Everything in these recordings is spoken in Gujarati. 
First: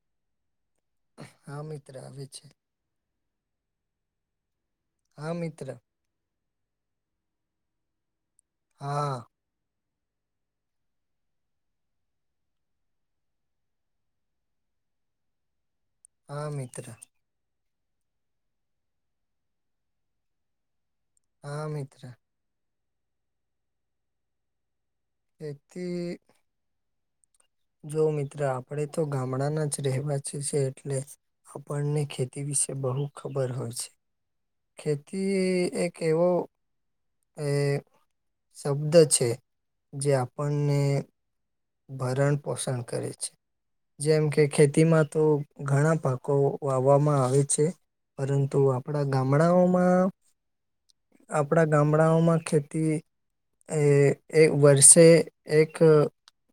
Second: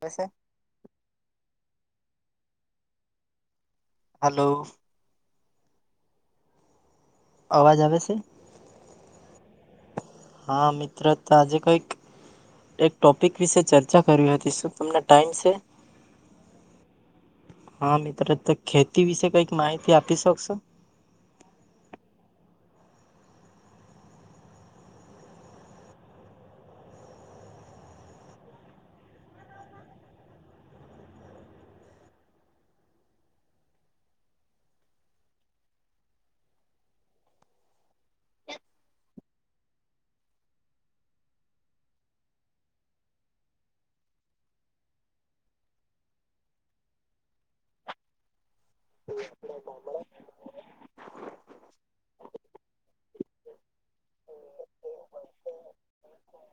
કવસ હા મિત્ર આવે છે. હલો હા મિત્ર અવાજ આવે છે. હા હા મિત્ર તો આજે કઈક એક ટોપિક વિશે ચર્ચા કરી હતી શું તમને ટાઈમ છે આ મિત્ર હા મિત્રો તો ખેતી વિશે કઈક માહિતી આપી શકશો હા મિતિત્ર એકથી જો મિત્ર આપણેે તો ગામડાના જ રહેવાસી છે એટલે. આપણને ખેતી વિશે બહુ ખબર હોય છે. ખેતી એક એવો એ શબ્દ છે જે આપણને ભરણ પોષણ કરે છે જેમ કે ખેતીમાં તો ઘણા પાકો વાવવામાં આવે છે. પરંતુ આપણા ગામડાઓમાં આપડા ગામડાઓમાં ખેતી એ એક વર્ષે એક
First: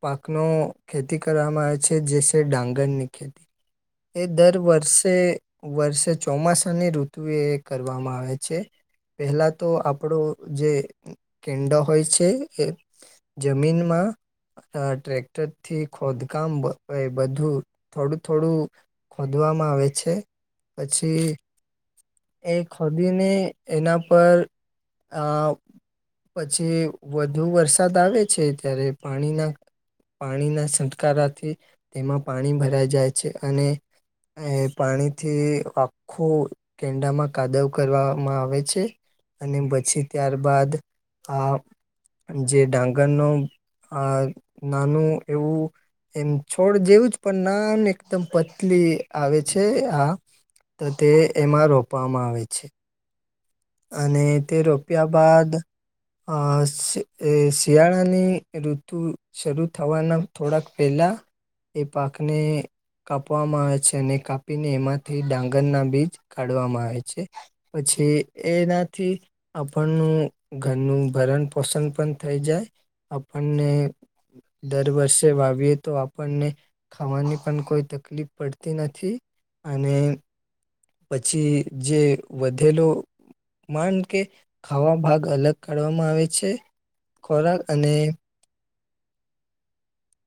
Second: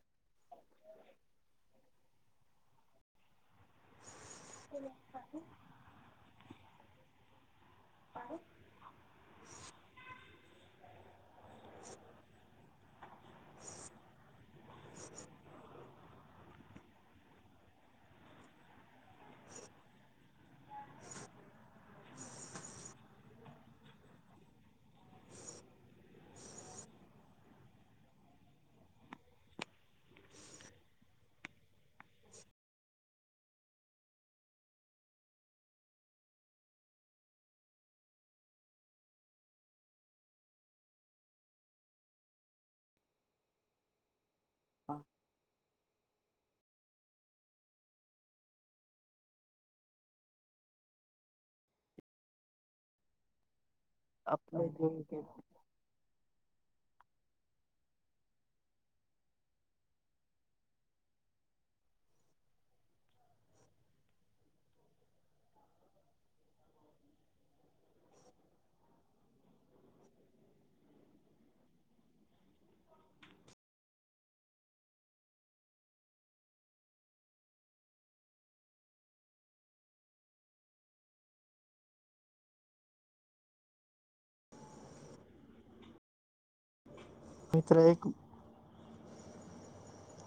પાકનો ખેતી કરવામાં આવે છે જે છે ડાંગરની ખેતી એ દર વર્ષે વર્ષે ચોમાસાની ઋતુ એ કરવામાં આવે છે. પેલા તો આપણો જે કેન્ડો હોય છે એ જમીનમાં ટ્રેક્ટરથી ખોદકામ બધું થોડું થોડું ખોદવામાં આવે છે પછી એ ખોદીને એના પર આ પછી વધુ વરસાદ આવે છે ત્યારે પાણીના પાણીના છટકારાથી તેમાં પાણી ભરાઈ જાય છે અને એ પાણીથી આ આખો કેંડામાં કાદવ કરવામાં આવે છે. અને પછી ત્યાર બાાદ આ જે ડાંગરનો આ નાનું એવું એમ છોડ જેવું જ પણ નામ એકદમ પતલી આવે છે આ તો તે એમાં રોપવામાં આવે છે. અને તે આપણે જોયું રોપ્યા કે બાદ [inaudible] અ શિયાળાની ઋતુ શરૂ થવાના થોડાક પહેલાં એ પાકને કાપવામાં આવે છે અને કાપીને એમાંથી ડાંગર ના બીજ કાઢવામાં આવે છે. પછી એનાથી આપણનું ઘરનું ભરણ પોષણ પણ થઈ જાય. આપણને દર વર્ષે વાવીએ તો આપણને ખાવાની પણ કોઈ તકલીફ પડતી નથી અને પછી જે વધેલો ન કે ખાવા ભાગ અલગ કાઢવામાં આવે છે ખોરાક મિત્ર અને એક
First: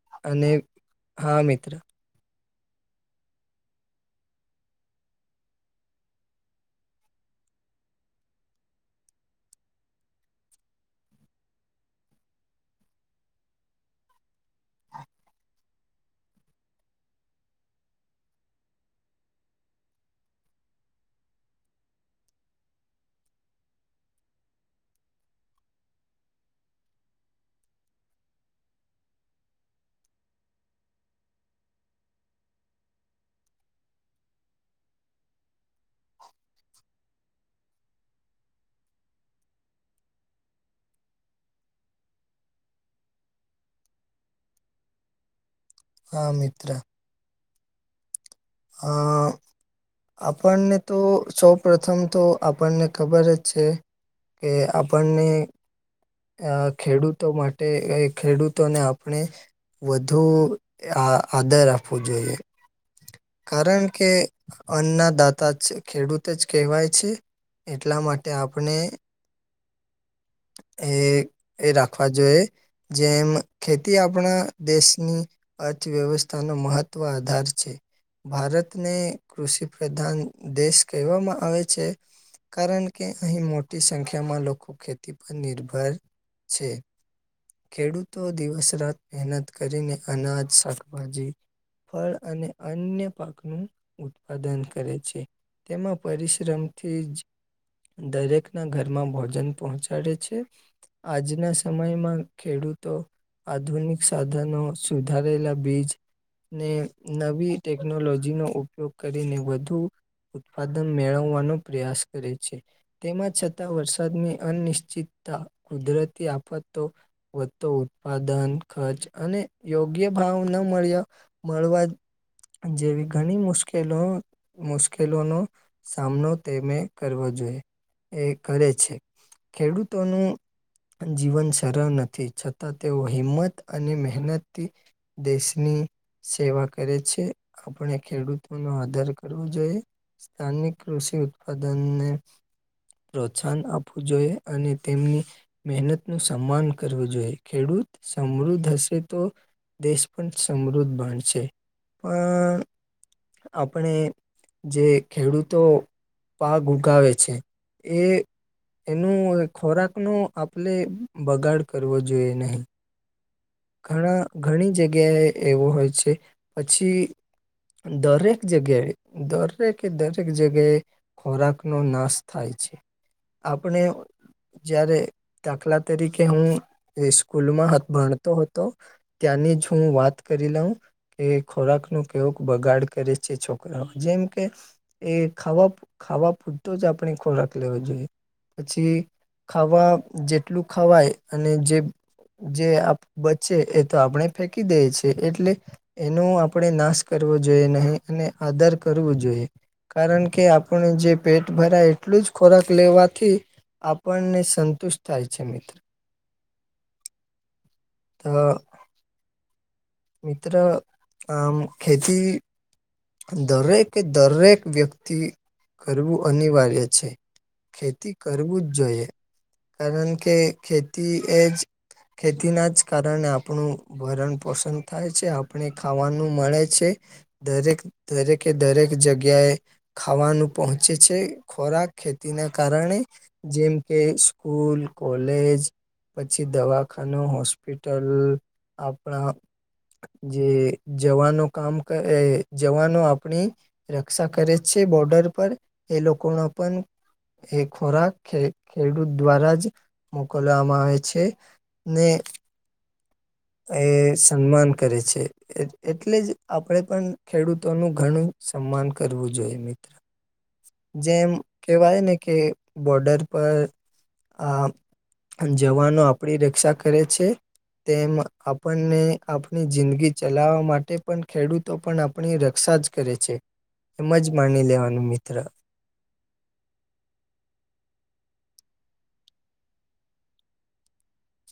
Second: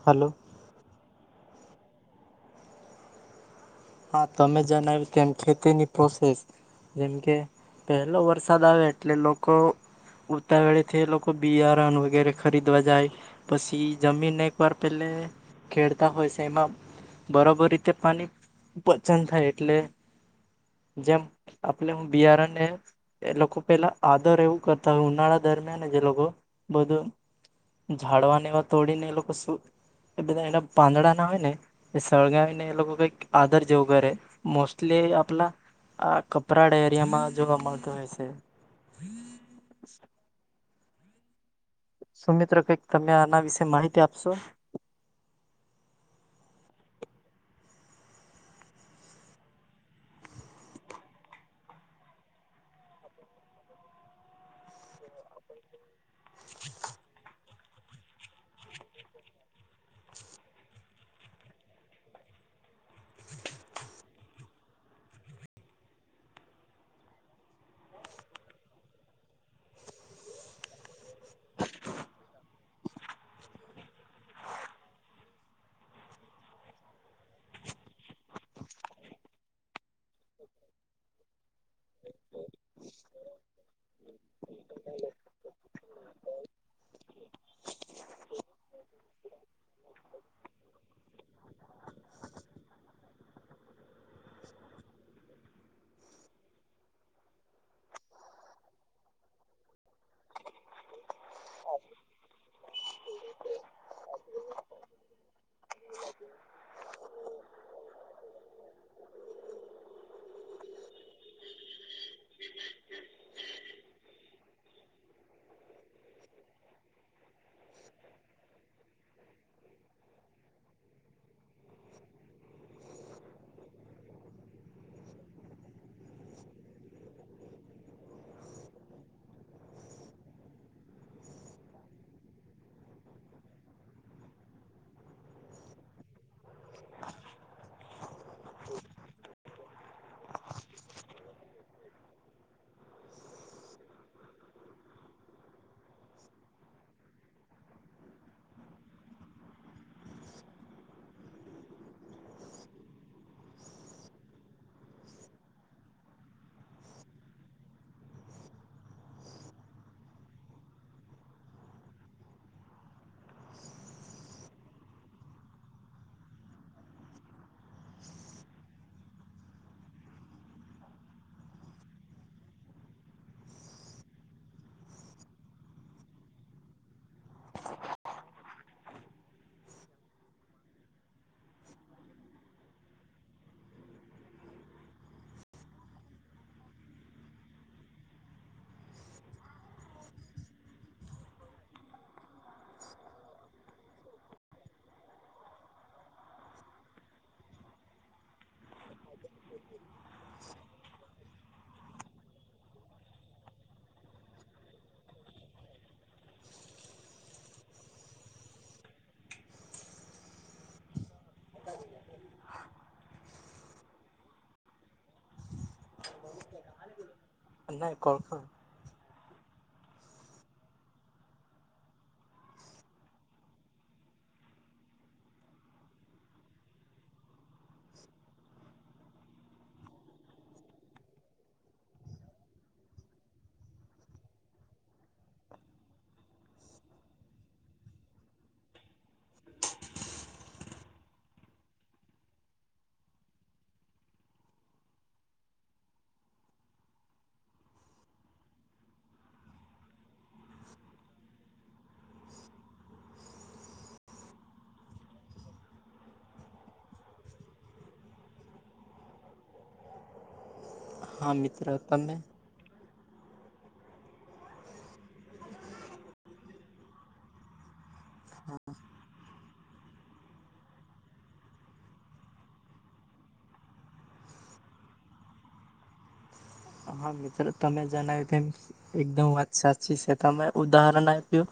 હલો અને હા મિત્ર હા તમે જણાવ્યું તેમમ ખેતીની પ્રોસેસ જેમ કે પહેલો વરસાદ આવે એટલે લોકો ઉતાવળેથી એ લોકો બિયારણ વગેરે ખરીદવા જાય. પછી જમીન એક વાર પેલે ખેડતા હોય છે એમાં બરાબર રીતે પાણી પચન થાય એટલે જેમ આપલે બિયારણને એ લોકો પેલા આદર એવું કરતા હોય ઉનાળા દરમિયાન જે લોકો બધું ઝાડવાને એવા તોડી ને એ લોકો શું એ બધા એના પાંદડા ના હોય ને એ સળગાને એ લોકો કઈક આદર જેવગરે મોસ્ટલી આપલા આ કપરાડા એરિયામાં જોવા મળતું હોય છે. સુમિત્ર કંઈક તમે આના વિશે માહિતી આપશો. હા મિત્ર. અ આપણને તો સૌ પ્રથમ તો આપણને ખબર જ છે. કે આપણને ખેડૂતો માટે ખેડૂતોને આપણે વધુ આ આદર આપવો જોઈએ. કારણ કે અન્ના દાતા જ ખેડૂત જ કહેવાય છે. એટલા માટે આપણે [inaudible] એ એ રાખવા જોઈએ જેમ ખેતી આપણા દેશની અર્થવ્યવસ્થાનો મહત્વ આધાર છે. ભારતને કૃષિ પ્રધાન દેશ કહેવામાં આવે છે. કારણ કે અહીં મોટી સંખ્યામાં લોકો ખેતી પર નિર્ભર છે. ખેડૂતો દિવસ રાત મહેનત કરીને અનાજ શાકભાજી ફળ અને અન્ય પાકનું ઉત્પાદન કરે છે તેમાં પરિશ્રમથી જ દરેક ના ઘરમાં ભોજન પહોંચાડે છે. આજના સમયમાં ખેડૂતો આધુનિક સાધનો સુધારેલા બીજને ન ટેકનોલોજી નો ઉપયોગ કરીને વધુ ઉત્પાદન મેળવવાનો પ્રયાસ કરે છે તેમાં છતાં વરસાદની અનિશ્ચિતતા કુદરતી આફતો વધતો ઉત્પાદન ખર્ચ અને યોગ્ય ભાવ ન મળ્યો મળવા જેવી ઘણી મુશ્કેલો મુશ્કેલોનો સામનો તેને કરવો જોઈએ એ કરે છે ખેડૂતોનું જીવન સરળ નથી છતાં તેઓ હિંમત અને મહેનતથી દસની સેવાક કરે છે આપણે ખેડૂતો નો આધાર કરવો જોઈએ સ્થાનિક કૃષિ ઉત્પાદનને પ્રોત્સાહન આપવું જોઈએ અને તેમની મહેનત નું સન્માન કરવું જોઈએ ખેડૂત સમૃદ્ધ હશે તો દેશ પણ સમૃદ્ધ બણશે પણ આપણે જે ખેડૂતો પાક ઉગાવે છે એ એનું ખોરાકનોો આપણે બગાડ કરવો જોઈએ નહી ઘણા ઘણી જગ્યાએ એવો હોય છે પછી દરેક જગ્યાએ દરેક કે દરેક જગ્યા ખોરાકનોો નાશ થાય છે આપણે જયારે દાખલા તરીકે હું સ્કૂલમાં ભણતો હતો ત્યાંની જ હું વાત કરી લઉં એ ખોરાક ન કેવોક બગાડ કરે છે છોકરાઓ જેમ કે એ ખાવા ખાવા પૂરતો જ આપણે ખોરાક લેવો જોઈએ પછી ખાવા જેટલું ખવાય અને જે બચે એ તો આપણે ફેંકી દે છેએ એટલે એનો આપણે નાશ કરવો જોઈએ નહીં અને આદર કરવો જોઈએ કારણ કે આપણે જે પેટ ભરાય એટલું જ ખોરાક લેવાથી આપણને સંતુષ્ટ થાય છે મિત્ર તો મિત્ર આમ ખેતી દરેકે દરેક વ્યક્તિ કરવું અનિવાર્ય છે ખેતી કરવું જ જોઈએ કારણ કે ખેતી એજ ખેતીના જ કારણે આપણું ભરણ પોષણ થાય છે આપણે ખાવાનું મળે છે દરેક દરેકે દરેક જગ્યાએ ખાવાનું પહોંચે છે ખોરાક ખેતી ના કારણે જેમ કે સ્કૂલ કોલેજ પછી દવાખાનું હોસ્પિટલ આપણા જે જવાનું કામ કરે જવાનો આપણી રક્ષા કરે છે બોર્ડર પર એ લોકોનો પણ એ ખોરાક ખેડૂત દ્વારા જ મોકલવામાં આવે છે ને એ સન્માન કરે છે એટલે જ આપણેે પણ ખેડૂતોનું ઘણું સન્માન કરવું જોઈએ મિત્ર જેમ હા મિત્ર કેહેવાય તમે ને કે બોર્ડર પર આ જવાનો આપણી રક્ષા કરે છે તેમ આપણને આપણી જિંદગી ચલાવવા માટે પણ ખેડૂતો પણ આપણી રક્ષા જ કરે છે એમ જ માની લેવાનું મિત્ર. હા મિત્રો તમે જણાવ્યું તેમ. એકદમ વાત સાચી છે તમે ઉદાહરણ આપ્યું.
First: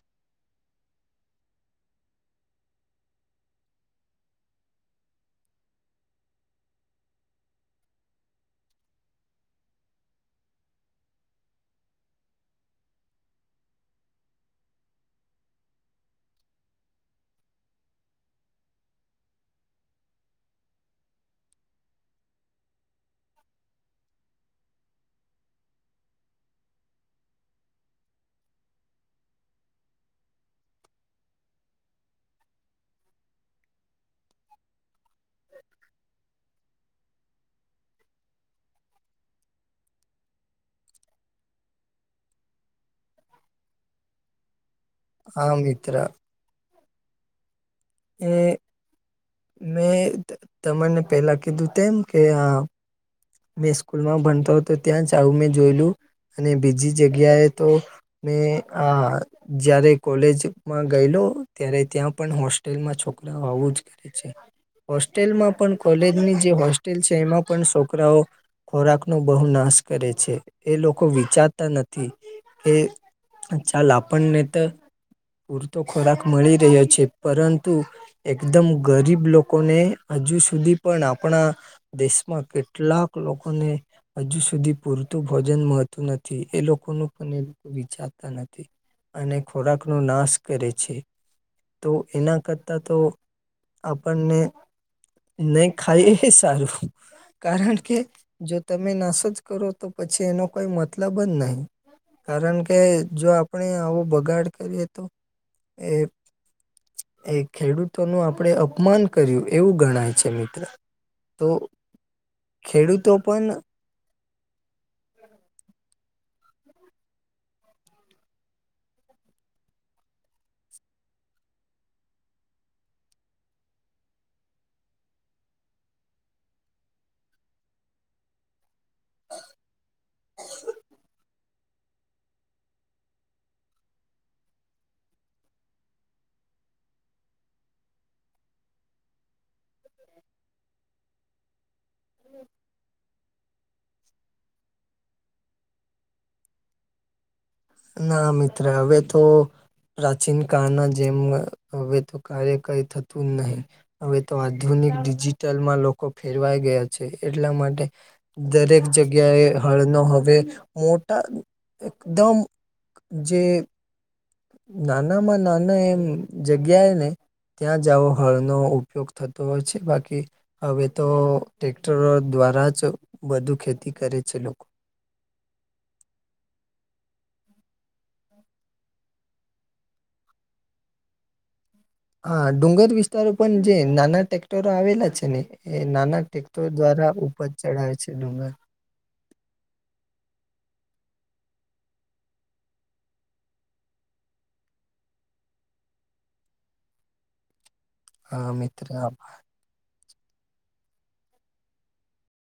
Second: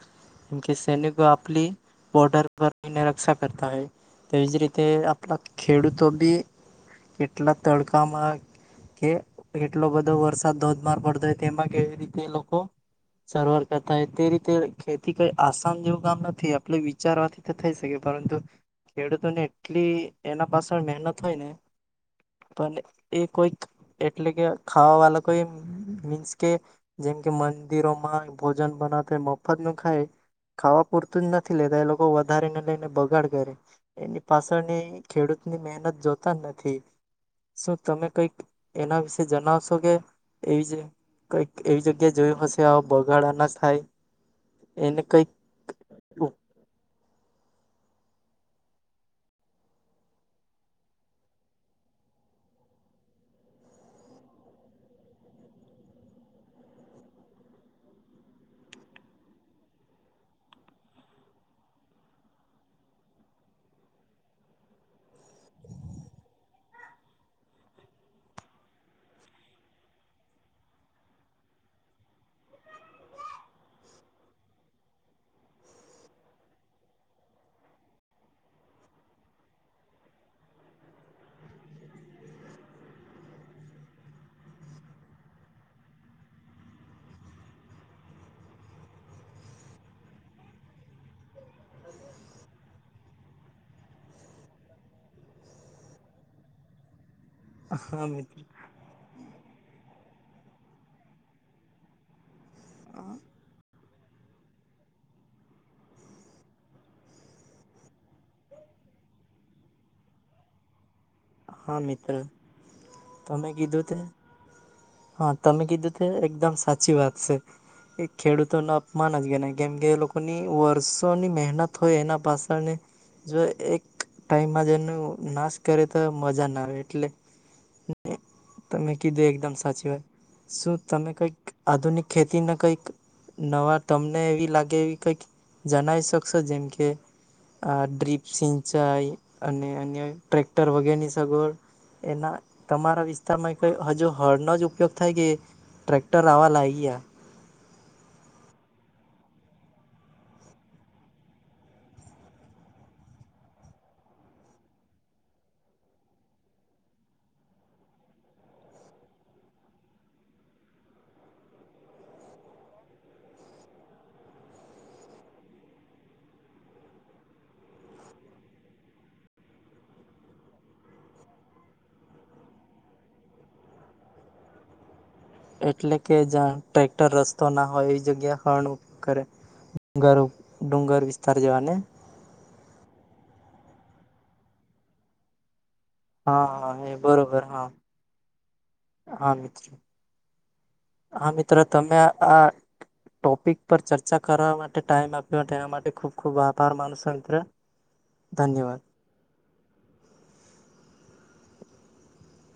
જેમ કે સૈનિક આપલી બોર્ડર પર નિ રક્ષા કરતા હૈ. તેવી જ રીતે આપલા ખેડૂતો બી. કેટલા તડકામાં કે એટલો બધો. ો વરસાદ ધોધમાર પડતો હોય તેમાં કેવી રીતે લોકો. સારવાર કરતા તે રીતે ખેતી કઈ આસાન જેવું કામ નથી આપણે વિચારવાથી. થઈ શકે પરંતુ ખેડૂતોને એટલી એના પાછળ મહેનત હોય ને. પણ એ કોઈક એટલે કે ખાવા વાળ કોઈ મીન્સ કે. જેમ કે મંદિરોમાં ભોજન બનાવતા મફત ન ખાય. ખાવા પૂરતું જ નથી લેતા એ લોકો વધારે ને લઈને બગાડ કરે. એની પાછળની ખેડૂત ની મહેનત જોતા જ નથી. શું તમે કઈક એના વિશે જણાવ. ો કે એવી જ કઈક એવી જગ્યાએ જોયું હશે બગાડા ના થાય. એને કોઈ. આ મિિત્ર. એ [unintelligible] મેં તમાને પેલા કીધું તેમ કે આ. મેં સ્કૂલમાં ભણતો હતો ત્યાં જ આવું મેં જોયેલું અને બીજી જગ્યાએ તો. મે હા. જયારે કોલેજમાં ગયેલો ત્યારે ત્યાં પણ હોસ્ટેલમાં છોકરા આવું જ. હોસ્ટેલમાં પણ કોલેજની જે હોસ્ટેલ છે એમાં પણ છોકરાઓ. ખોરાકનોો બહુ નાશ કરે છે એ લોકો વિચારતા નથી એ. ચાલ આપણને તો પૂરતો ખોરાક મળી રહ્યો છે પરંતુ. એકદમ ગરીબ લોકોને હજુ સુધી પણ આપણા. દેશમાં કેટલાક લોકોને. હજુ સુધી પૂરતું ભોજન મળતું નથી એ લોકો ન પણ એ લોકો વિચારતા નથી. અને ખોરાક નો નાશ કરે છે. તો એના કરતા તો આપણને. નહી ખાઈ એ સારું કારણ કે. હા મિત્ર જો તમે નાશ જ કરો તો પછી એનો કોઈ મતલબ જ નહીિ. કારણ કે જો આપણે આવો બગાડ કરીએ તો એ. એ ખેડૂતોનું આપણેે અપમાન કર્યું એવું ગણાય છે મિત્ર. તો હા મિત્ર, ખેડૂત. તમે કીધું તે હા તમે કીધું તે એકદમ સાચી વાત છે. એ ખેડૂતો ન અપમાન જ ગણ કેમ કે એ લોકોની વર્ષોની મહેનત હોય એના પાછળને. જો એક ટાઈમમાં જેનો નાશ કરે. મજા ના આવે એટલે. તમે કીધું એકદમ સાચી વાય શું તમે કંઈક આધુનિક ખેતીને કંઈક. નવા તમને એવી લાગે એવી કંઈક જણાવ શકશો જેમ કે. આ ડ્રીપ સિંચાઈ અને અનક. ર વગેર ની સગવડ એના તમારા વિ? તારમાં કઈ હજુ હળનો જ ઉપયોગ થાય કે ટ્રેક્ટર આવવા લાગી્યા. ના મિત્ર હવે તો. પ્રાચીન કાળના જેમ હવે તો ક કઈ થતું જ નહીિ. હવે તો આધુનિક ડિજિટલમાં લોકો ફેરવાઈ ગયા છે એટલા માટે. દરેક જગ્યાએ હળનો હવે મોટા એકદમ. જે? નાના માં નાના એમ જગ્યાએ ને? ત્યાં જઓો હળનોો ઉપયોગ થતો હોય છે બાકી હવે તો ટટેક્ટરો દ્વારા જ બધુ ખેતી કરે છે લોકો એટલે કે જ્યા ટ્રેક્ટર રસ્તો ના હોય એ જગ્યા હણ ઉપયોગ કરે ડુંગર ડુંગર વિસ્તાર જવાને હા ડુંગર વિસ્તારો પણ જે નાના ટટેક્ટરો આવેલા છે ને એ નાના હા ટેક્ટો હા એ દ્વારા બરોબર ઉપજ હા ચડાવે છે ડુંગર. હા મિત્રો હા મિત્રો તમે આ ટોપિક પર ચર્ચા કરવા માટે ટાઈમ આપ્યો માટે તેના માટે ખૂબ ખુબ આભાર માનુ છુ મિત્ર. [inaudible] હા મિત્ર